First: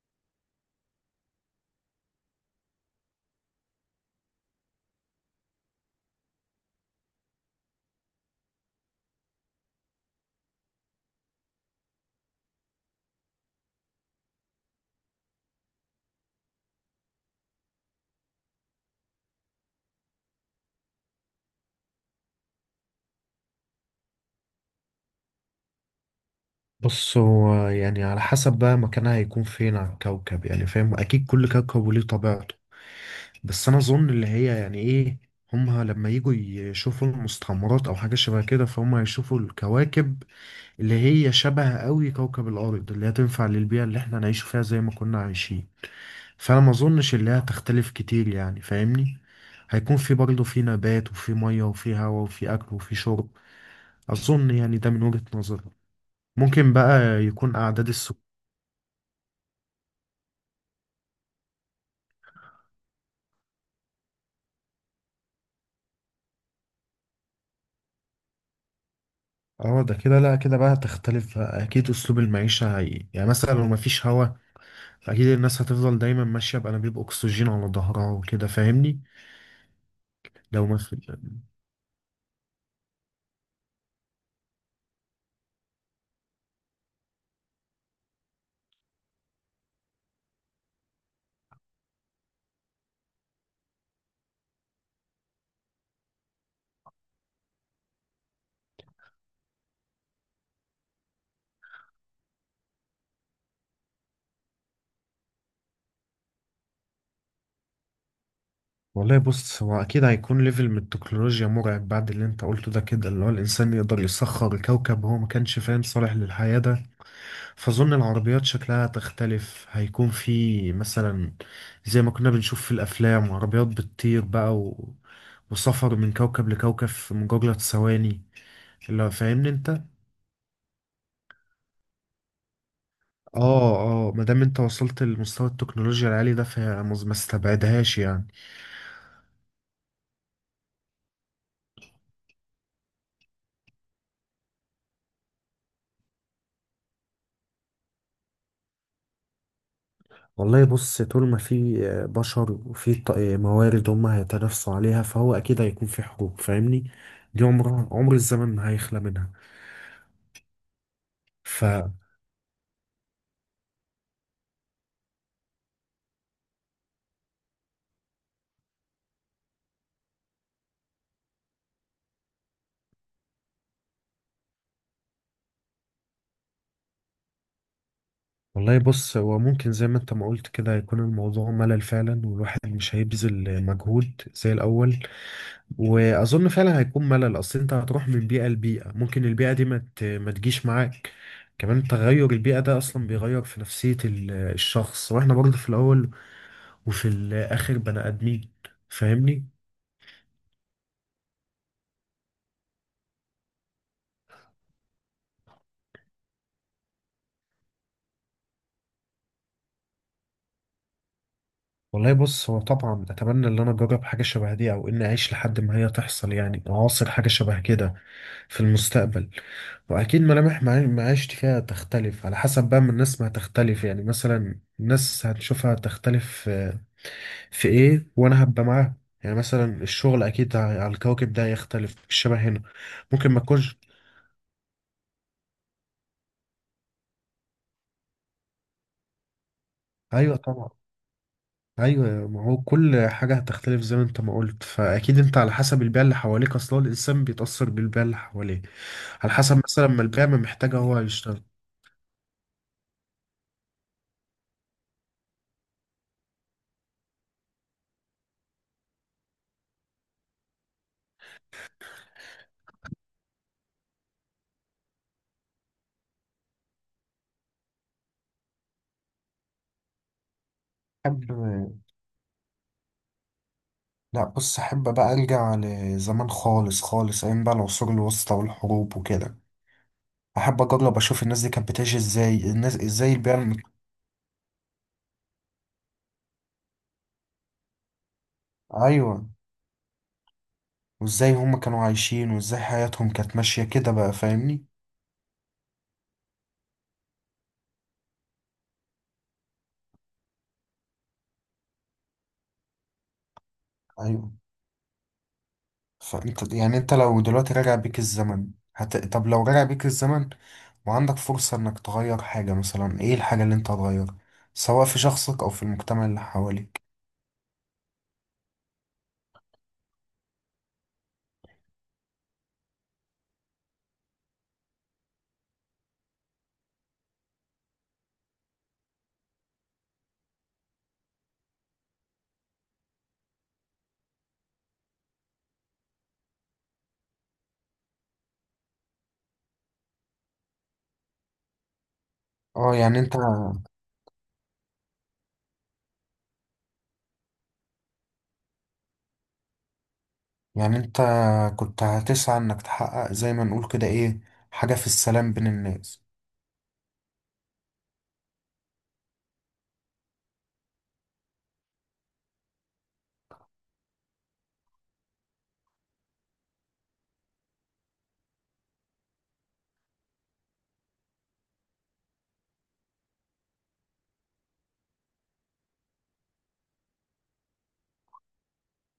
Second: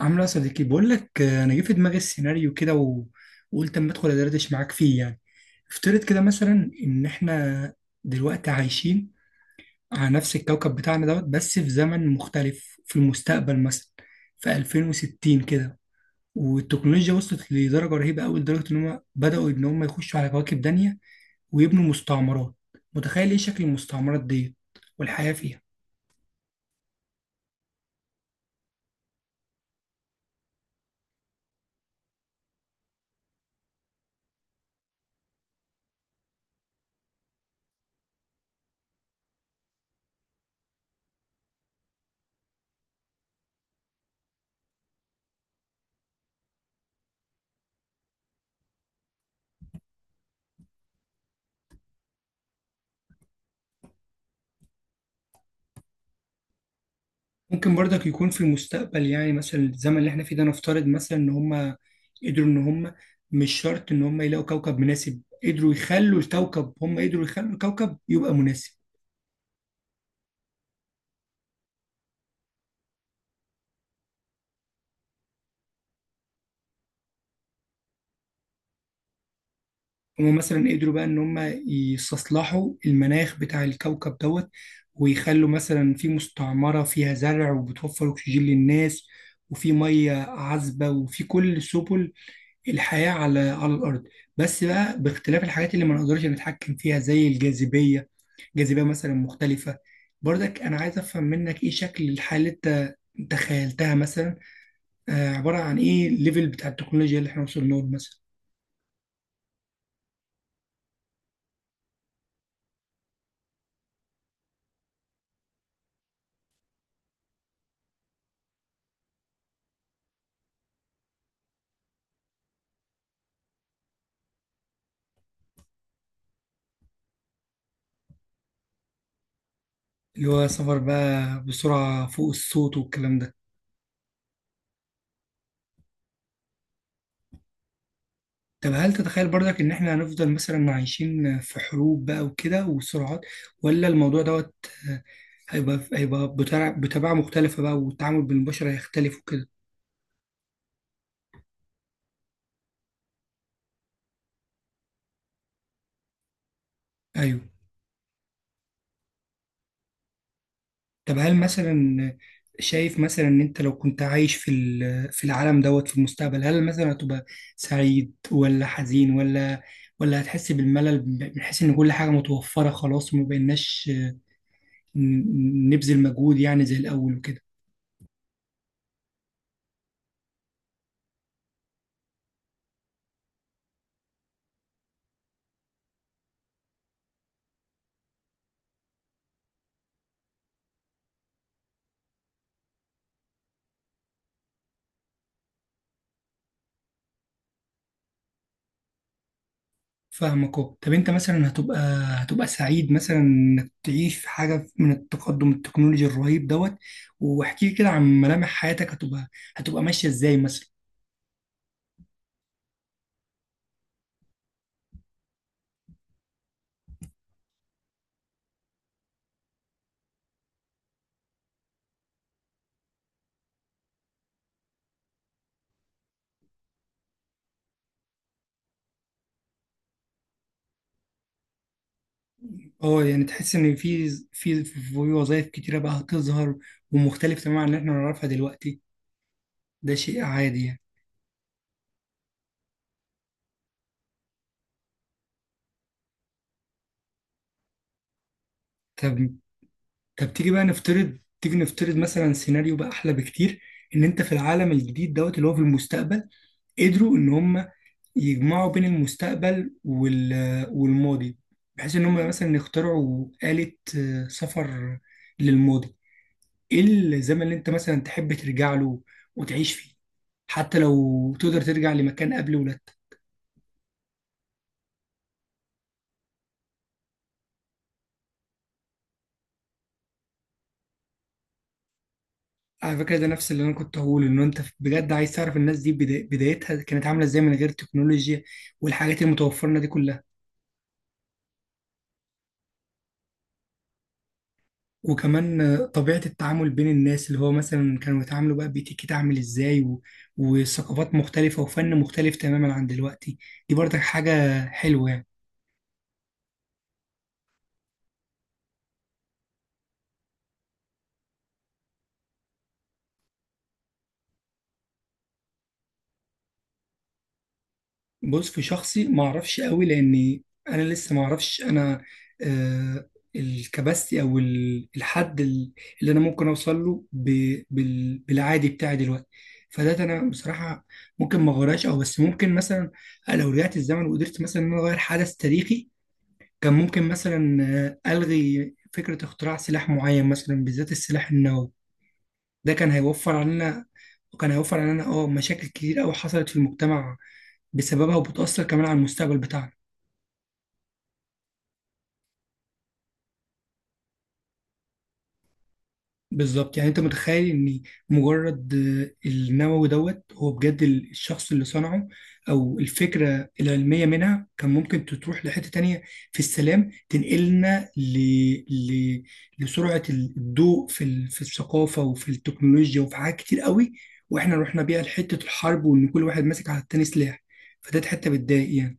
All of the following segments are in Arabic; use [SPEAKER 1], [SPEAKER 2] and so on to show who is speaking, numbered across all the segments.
[SPEAKER 1] عامله يا صديقي بقول لك انا جه في دماغي السيناريو كده و- وقلت اما ادخل ادردش معاك فيه يعني. افترض كده مثلا ان احنا دلوقتي عايشين على نفس الكوكب بتاعنا دوت، بس في زمن مختلف في المستقبل، مثلا في 2060 كده، والتكنولوجيا وصلت لدرجه رهيبه قوي، لدرجه ان هم بداوا ان هم يخشوا على كواكب تانية ويبنوا مستعمرات. متخيل ايه شكل المستعمرات ديت والحياه فيها؟
[SPEAKER 2] بص هو يعني على حسب بقى مكانها هيكون فين على الكوكب، يعني فاهم، اكيد كل كوكب وليه طبيعته. بس انا اظن اللي هي يعني ايه، هما لما يجوا يشوفوا المستعمرات او حاجه شبه كده، فهم هيشوفوا الكواكب اللي هي شبه قوي كوكب الارض، اللي هي تنفع للبيئه اللي احنا نعيش فيها زي ما كنا عايشين. فانا ما اظنش اللي هي هتختلف كتير، يعني فاهمني، هيكون في برضه في نبات وفي ميه وفي هواء وفي اكل وفي شرب. اظن يعني ده من وجهه نظري. ممكن بقى يكون
[SPEAKER 1] ممكن
[SPEAKER 2] أعداد
[SPEAKER 1] برضك
[SPEAKER 2] السكان.
[SPEAKER 1] يكون في المستقبل، يعني مثلا الزمن اللي احنا فيه ده، نفترض مثلا ان هم قدروا ان هم، مش شرط ان هم يلاقوا كوكب مناسب، قدروا يخلوا الكوكب، هم قدروا يخلوا الكوكب يبقى مناسب.
[SPEAKER 2] اه ده كده، لا كده بقى تختلف بقى. اكيد اسلوب المعيشه هي يعني مثلا لو مفيش هوا، فاكيد الناس هتفضل دايما ماشيه بانابيب اكسجين على ظهرها وكده، فاهمني.
[SPEAKER 1] هم
[SPEAKER 2] لو
[SPEAKER 1] مثلا
[SPEAKER 2] ما
[SPEAKER 1] قدروا
[SPEAKER 2] في
[SPEAKER 1] بقى ان هم
[SPEAKER 2] يعني،
[SPEAKER 1] يستصلحوا المناخ بتاع الكوكب دوت، ويخلوا مثلا في مستعمرة فيها زرع وبتوفر اكسجين للناس، وفي مية عذبة وفي كل سبل الحياة على الأرض، بس بقى باختلاف الحاجات اللي ما نقدرش نتحكم فيها زي الجاذبية. جاذبية مثلا مختلفة. برضك أنا عايز أفهم منك إيه شكل الحالة اللي أنت خيلتها مثلا، عبارة عن إيه الليفل بتاع التكنولوجيا اللي إحنا وصلنا له مثلا،
[SPEAKER 2] والله بص هو اكيد هيكون ليفل من التكنولوجيا مرعب بعد اللي انت قلته ده كده، اللي هو الانسان يقدر يسخر كوكب هو ما كانش فاهم صالح للحياه ده. فاظن العربيات شكلها هتختلف، هيكون في مثلا، زي ما كنا بنشوف في الافلام، عربيات بتطير بقى و... وسفر من كوكب لكوكب في مجرد ثواني، لو فاهمني انت.
[SPEAKER 1] اللي هو سفر بقى بسرعة فوق الصوت والكلام ده.
[SPEAKER 2] اه. اه ما دام انت وصلت لمستوى التكنولوجيا العالي ده فهي ما استبعدهاش يعني.
[SPEAKER 1] طب هل تتخيل برضك إن إحنا هنفضل مثلا عايشين في حروب بقى وكده وسرعات، ولا الموضوع دوت آه، هيبقى بطباع مختلفة بقى، والتعامل بالبشر هيختلف وكده؟
[SPEAKER 2] والله بص طول ما في بشر وفي موارد هم هيتنافسوا عليها، فهو اكيد هيكون في حروب، فاهمني.
[SPEAKER 1] أيوه.
[SPEAKER 2] دي عمرها عمر الزمن، ما هيخلى منها.
[SPEAKER 1] طب هل
[SPEAKER 2] ف
[SPEAKER 1] مثلا شايف مثلا ان انت لو كنت عايش في في العالم دوت في المستقبل، هل مثلا هتبقى سعيد ولا حزين، ولا ولا هتحس بالملل، من حيث ان كل حاجة متوفرة خلاص وما بقيناش نبذل مجهود يعني زي الاول وكده؟
[SPEAKER 2] والله بص هو ممكن زي ما انت ما قلت كده يكون الموضوع ملل فعلا، والواحد مش هيبذل مجهود زي الاول. واظن فعلا هيكون ملل، اصل انت هتروح من بيئه لبيئه، ممكن البيئه دي ما تجيش معاك. كمان تغير البيئه ده اصلا بيغير في نفسيه الشخص، واحنا برضه في الاول وفي الاخر بني ادمين، فاهمني.
[SPEAKER 1] فاهمك اهو. طب انت مثلا هتبقى سعيد مثلا انك تعيش في حاجة من التقدم التكنولوجي الرهيب دوت؟ واحكي لي كده عن ملامح حياتك، هتبقى ماشية ازاي مثلا؟
[SPEAKER 2] والله بص هو طبعا اتمنى ان انا اجرب حاجه شبه دي او اني اعيش لحد ما هي تحصل، يعني اعاصر حاجه شبه كده في المستقبل. واكيد ملامح معيشتي فيها تختلف على حسب بقى من الناس، ما هتختلف يعني مثلا الناس هتشوفها تختلف في في ايه وانا هبقى معاها. يعني مثلا الشغل اكيد على الكوكب ده يختلف، مش شبه هنا.
[SPEAKER 1] اه، يعني
[SPEAKER 2] ممكن ما
[SPEAKER 1] تحس ان
[SPEAKER 2] تكونش.
[SPEAKER 1] في وظائف كتيره بقى هتظهر، ومختلف تماما عن اللي احنا نعرفها دلوقتي؟ ده شيء
[SPEAKER 2] ايوه
[SPEAKER 1] عادي
[SPEAKER 2] طبعا.
[SPEAKER 1] يعني.
[SPEAKER 2] ايوه، ما هو كل حاجه هتختلف زي ما انت ما قلت، فاكيد انت على حسب البيئه اللي حواليك، اصلا الانسان بيتاثر بالبيئه اللي حواليه، على
[SPEAKER 1] طب
[SPEAKER 2] حسب مثلا ما البيئه
[SPEAKER 1] طب
[SPEAKER 2] ما
[SPEAKER 1] تيجي بقى
[SPEAKER 2] محتاجه هو
[SPEAKER 1] نفترض،
[SPEAKER 2] يشتغل.
[SPEAKER 1] تيجي نفترض مثلا سيناريو بقى احلى بكتير، ان انت في العالم الجديد دوت اللي هو في المستقبل، قدروا ان هم يجمعوا بين المستقبل والماضي، بحيث ان هم مثلا يخترعوا آلة سفر للماضي. ايه الزمن اللي انت مثلا تحب ترجع له وتعيش فيه، حتى
[SPEAKER 2] حد،
[SPEAKER 1] لو تقدر ترجع لمكان قبل ولادتك؟
[SPEAKER 2] لا بص احب بقى ارجع لزمان خالص خالص، ايام بقى العصور الوسطى والحروب وكده. احب اجرب اشوف الناس دي كانت بتعيش ازاي، الناس
[SPEAKER 1] على
[SPEAKER 2] ازاي،
[SPEAKER 1] فكرة ده
[SPEAKER 2] البيئة.
[SPEAKER 1] نفس اللي أنا كنت هقوله، إن أنت بجد عايز تعرف الناس دي بدايتها كانت عاملة إزاي من غير تكنولوجيا
[SPEAKER 2] ايوه.
[SPEAKER 1] والحاجات المتوفرة لنا دي كلها،
[SPEAKER 2] وازاي هم كانوا عايشين، وازاي حياتهم كانت ماشية كده بقى، فاهمني.
[SPEAKER 1] وكمان طبيعة التعامل بين الناس، اللي هو مثلا كانوا يتعاملوا بقى بيتيكيت عامل إزاي، و... وثقافات مختلفة وفن مختلف تماما عن دلوقتي. دي برضك
[SPEAKER 2] ايوه.
[SPEAKER 1] حاجة حلوة يعني.
[SPEAKER 2] فانت يعني، انت لو دلوقتي راجع بيك الزمن، طب لو راجع بيك الزمن وعندك فرصة انك تغير حاجة، مثلا ايه الحاجة اللي انت هتغيرها، سواء في شخصك او في المجتمع اللي حواليك.
[SPEAKER 1] بص في شخصي ما اعرفش قوي، لان انا لسه ما اعرفش انا آه الكباستي او الحد اللي انا ممكن اوصل له بالعادي بتاعي دلوقتي. فده انا بصراحه ممكن ما اغيرهاش او، بس ممكن مثلا لو رجعت الزمن وقدرت مثلا ان انا اغير حدث تاريخي، كان ممكن مثلا الغي فكره اختراع سلاح معين، مثلا بالذات السلاح النووي. ده
[SPEAKER 2] اه
[SPEAKER 1] كان
[SPEAKER 2] يعني انت،
[SPEAKER 1] هيوفر علينا، وكان هيوفر علينا اه مشاكل كتير قوي حصلت في المجتمع بسببها، وبتأثر كمان على المستقبل بتاعنا.
[SPEAKER 2] يعني انت كنت هتسعى انك تحقق زي ما نقول كده ايه، حاجة في السلام بين الناس.
[SPEAKER 1] بالظبط، يعني انت متخيل ان مجرد النووي دوت، هو بجد الشخص اللي صنعه او الفكرة العلمية منها، كان ممكن تروح لحتة تانية في السلام، تنقلنا ل... لسرعة الضوء في في الثقافة وفي التكنولوجيا وفي حاجات كتير قوي، واحنا رحنا بيها لحتة الحرب، وان كل واحد ماسك على التاني سلاح. فده حتة بتضايق يعني.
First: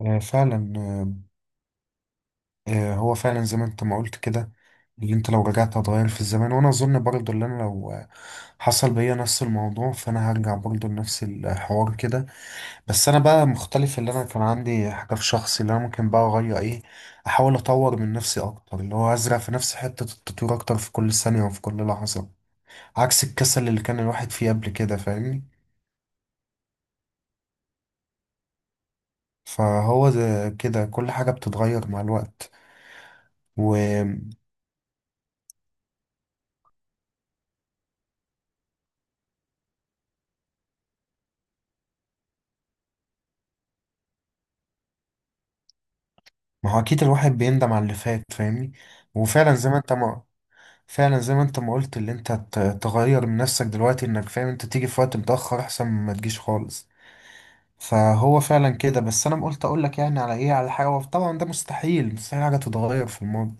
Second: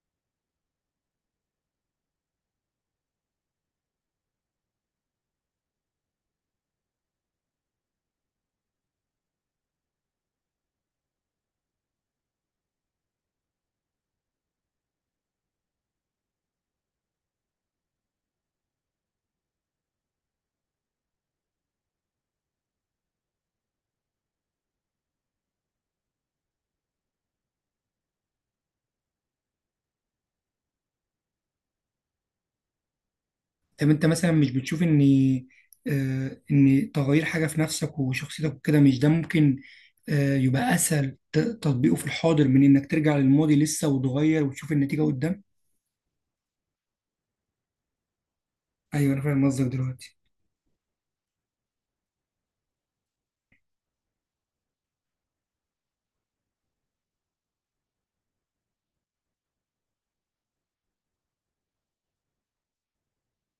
[SPEAKER 2] آه، فعلا آه، آه، هو فعلا زي ما انت ما قلت كده، اللي انت لو رجعت هتغير في الزمان، وانا اظن برضو اللي انا لو حصل بيا نفس الموضوع فانا هرجع برضو لنفس الحوار كده. بس انا بقى مختلف، اللي انا كان عندي حاجة في شخصي اللي انا ممكن بقى اغير، ايه، احاول اطور من نفسي اكتر، اللي هو ازرع في نفسي حتة التطوير اكتر في كل ثانية وفي كل لحظة، عكس الكسل اللي كان الواحد فيه قبل كده، فاهمني. فهو زي كده كل حاجة بتتغير مع الوقت.
[SPEAKER 1] طب انت
[SPEAKER 2] وما
[SPEAKER 1] مثلا مش بتشوف ان ان تغيير حاجه في نفسك وشخصيتك وكده، مش ده ممكن يبقى اسهل تطبيقه في الحاضر، من انك ترجع للماضي لسه وتغير وتشوف النتيجه قدام؟
[SPEAKER 2] هو أكيد الواحد بيندم على اللي فات، فاهمني.
[SPEAKER 1] ايوه، انا فاهم
[SPEAKER 2] وفعلا
[SPEAKER 1] قصدك
[SPEAKER 2] زي ما أنت
[SPEAKER 1] دلوقتي.
[SPEAKER 2] ما فعلا زي ما أنت ما قلت، اللي أنت تغير من نفسك دلوقتي إنك فاهم أنت تيجي في وقت متأخر أحسن ما تجيش خالص. فهو فعلا كده، بس أنا قلت أقول لك يعني على إيه، على حاجة طبعا ده مستحيل، حاجة تتغير في الماضي،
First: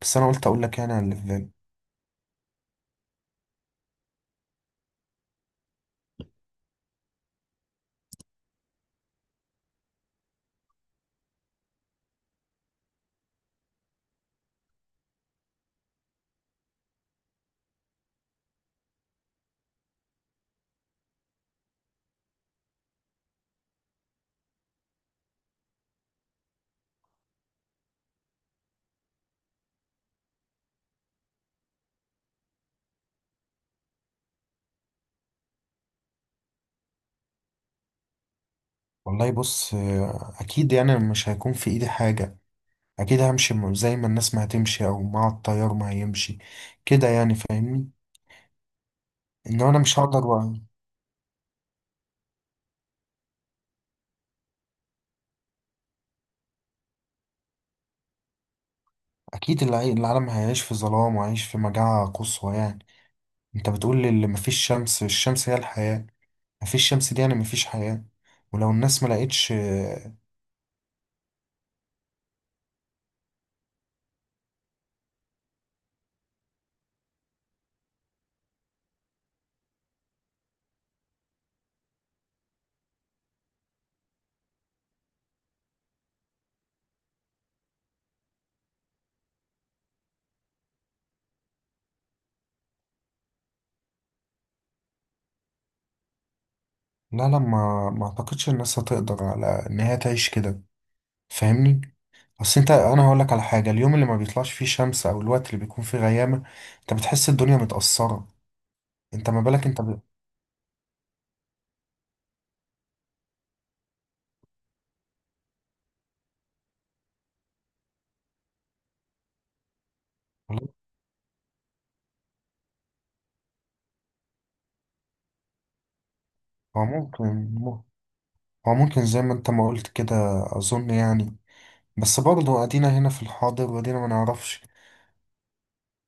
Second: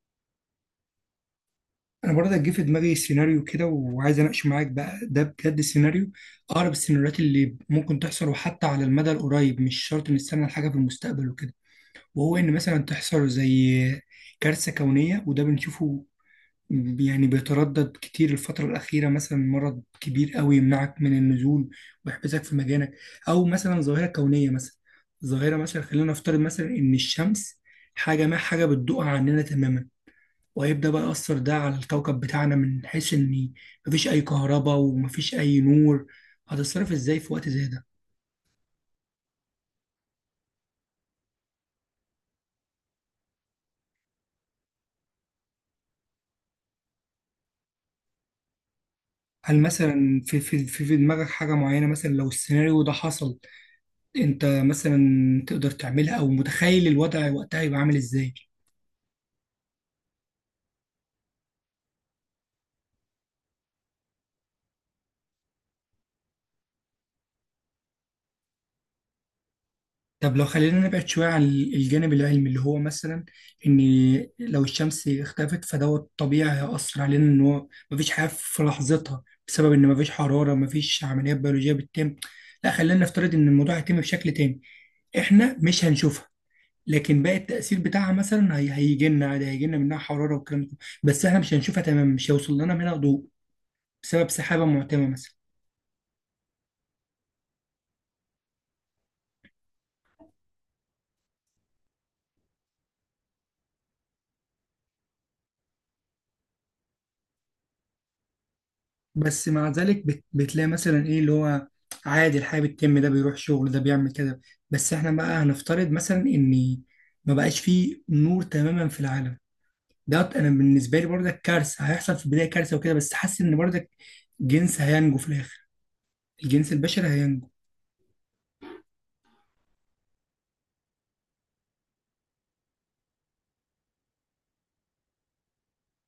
[SPEAKER 2] بس أنا قلت أقول لك يعني على اللي في بالي.
[SPEAKER 1] انا برضه جه في دماغي سيناريو كده وعايز اناقش معاك بقى، ده بجد سيناريو اقرب السيناريوهات اللي ممكن تحصل، وحتى على المدى القريب، مش شرط نستنى الحاجه في المستقبل وكده. وهو ان مثلا تحصل زي كارثه كونيه، وده بنشوفه يعني، بيتردد كتير الفترة الأخيرة، مثلا مرض كبير قوي يمنعك من النزول ويحبسك في مكانك، أو مثلا ظاهرة كونية، مثلا ظاهرة مثلا، خلينا نفترض مثلا إن الشمس حاجة ما حاجة بتدوقها عننا تماما، وهيبدأ بقى يأثر ده على الكوكب بتاعنا، من حيث إن مفيش أي كهرباء ومفيش أي نور. هتتصرف إزاي في وقت زي ده؟
[SPEAKER 2] والله بص أكيد يعني مش هيكون في إيدي حاجة. اكيد همشي زي ما الناس ما هتمشي او مع التيار ما هيمشي كده، يعني فاهمني.
[SPEAKER 1] هل
[SPEAKER 2] انما انا مش هقدر
[SPEAKER 1] مثلا في
[SPEAKER 2] بقى.
[SPEAKER 1] في في في دماغك حاجة معينة مثلا لو السيناريو ده حصل، أنت مثلا تقدر تعملها، أو متخيل الوضع وقتها يبقى عامل إزاي؟
[SPEAKER 2] اكيد العالم هيعيش في ظلام وهيعيش في مجاعة قصوى يعني. انت بتقول لي اللي مفيش شمس، الشمس هي الحياة، مفيش شمس دي يعني مفيش حياة. ولو الناس ما لقيتش.
[SPEAKER 1] طب لو خلينا نبعد شوية عن الجانب العلمي، اللي هو مثلا إن لو الشمس اختفت فدوت طبيعي هيأثر علينا إن هو مفيش حياة في لحظتها، بسبب إن مفيش حرارة، مفيش عمليات بيولوجية بتتم. لا، خلينا نفترض إن الموضوع هيتم بشكل تاني، إحنا مش هنشوفها، لكن باقي التأثير بتاعها مثلا هيجي لنا عادي، هيجي لنا منها حرارة والكلام ده، بس إحنا مش هنشوفها تماما، مش هيوصل لنا منها ضوء، بسبب سحابة معتمة مثلا.
[SPEAKER 2] لا، ما اعتقدش الناس هتقدر على ان هي تعيش كده، فاهمني. اصل انت انا هقول لك على حاجة، اليوم اللي ما بيطلعش فيه شمس او الوقت اللي بيكون فيه غيامة، انت بتحس الدنيا متأثرة، انت ما
[SPEAKER 1] بس
[SPEAKER 2] بالك
[SPEAKER 1] مع
[SPEAKER 2] انت
[SPEAKER 1] ذلك بتلاقي مثلا ايه، اللي هو عادي الحياة بتتم، ده بيروح شغل، ده بيعمل كده. بس احنا بقى هنفترض مثلا ان ما بقاش فيه نور تماما في العالم. ده انا بالنسبة لي برضك كارثة، هيحصل في البداية كارثة وكده، بس حاسس ان برضك جنس هينجو في الاخر، الجنس
[SPEAKER 2] هو
[SPEAKER 1] البشري هينجو.
[SPEAKER 2] ممكن، هو ممكن زي ما انت ما قلت كده. اظن يعني، بس برضه ادينا هنا في الحاضر وادينا ما نعرفش.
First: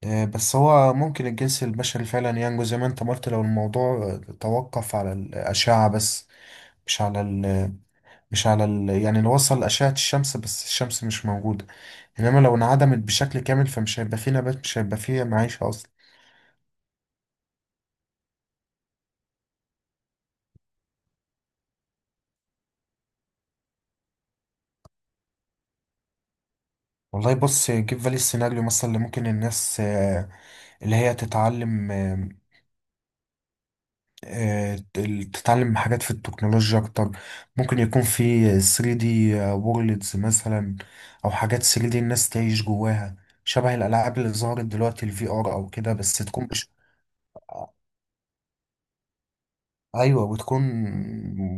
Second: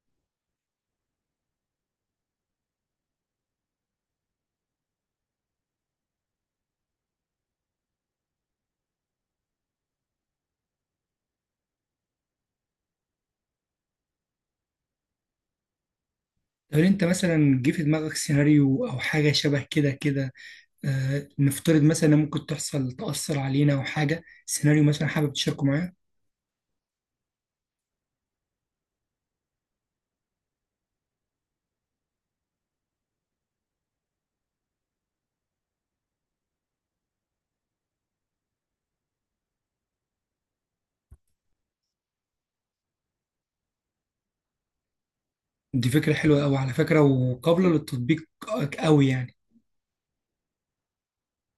[SPEAKER 2] بس هو ممكن الجنس البشري فعلا ينجو زي ما انت ما قلت، لو الموضوع توقف على الأشعة بس، مش على ال مش على ال، يعني لو وصل لأشعة الشمس بس الشمس مش موجودة، انما لو انعدمت بشكل كامل فمش هيبقى فيه نبات، مش هيبقى فيه معيشة اصلا.
[SPEAKER 1] هل انت مثلا جه في دماغك سيناريو او حاجة شبه كده كده، آه نفترض مثلا إن ممكن تحصل تأثر علينا او حاجة، سيناريو مثلا حابب تشاركه معايا؟
[SPEAKER 2] والله بص جيب بالي السيناريو مثلا اللي ممكن الناس اللي هي تتعلم، تتعلم حاجات في التكنولوجيا اكتر. ممكن يكون في 3D وورلدز مثلا، او حاجات 3D الناس تعيش جواها، شبه الالعاب اللي ظهرت دلوقتي الفي ار او
[SPEAKER 1] دي
[SPEAKER 2] كده،
[SPEAKER 1] فكرة
[SPEAKER 2] بس
[SPEAKER 1] حلوة
[SPEAKER 2] تكون
[SPEAKER 1] أوي على فكرة، وقابلة للتطبيق أوي يعني.
[SPEAKER 2] ايوه، وتكون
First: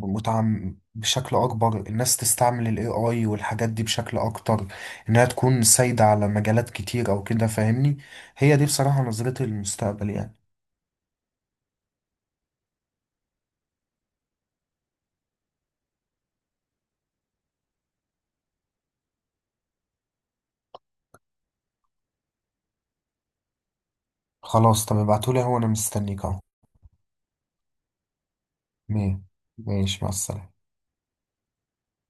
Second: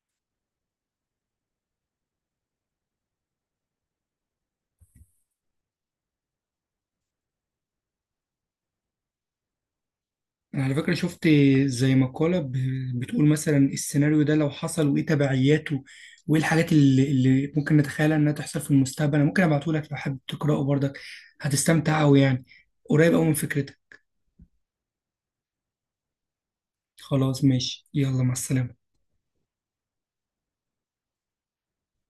[SPEAKER 2] متعم بشكل اكبر، الناس تستعمل الاي اي والحاجات دي بشكل اكتر، انها تكون سايدة على مجالات كتير او كده، فاهمني. هي دي بصراحة نظرتي للمستقبل يعني.
[SPEAKER 1] أنا على فكرة شفت زي مقالة بتقول مثلا السيناريو ده لو حصل وإيه تبعياته، وإيه الحاجات اللي ممكن نتخيلها إنها تحصل في المستقبل. أنا ممكن أبعتهولك لو حابب تقرأه برضك، هتستمتع أوي يعني، قريب أوي من فكرتك.
[SPEAKER 2] خلاص طب ابعتولي، هو انا مستنيك اهو.
[SPEAKER 1] خلاص ماشي، يلا مع السلامة.
[SPEAKER 2] مية. ماشي مع السلامة.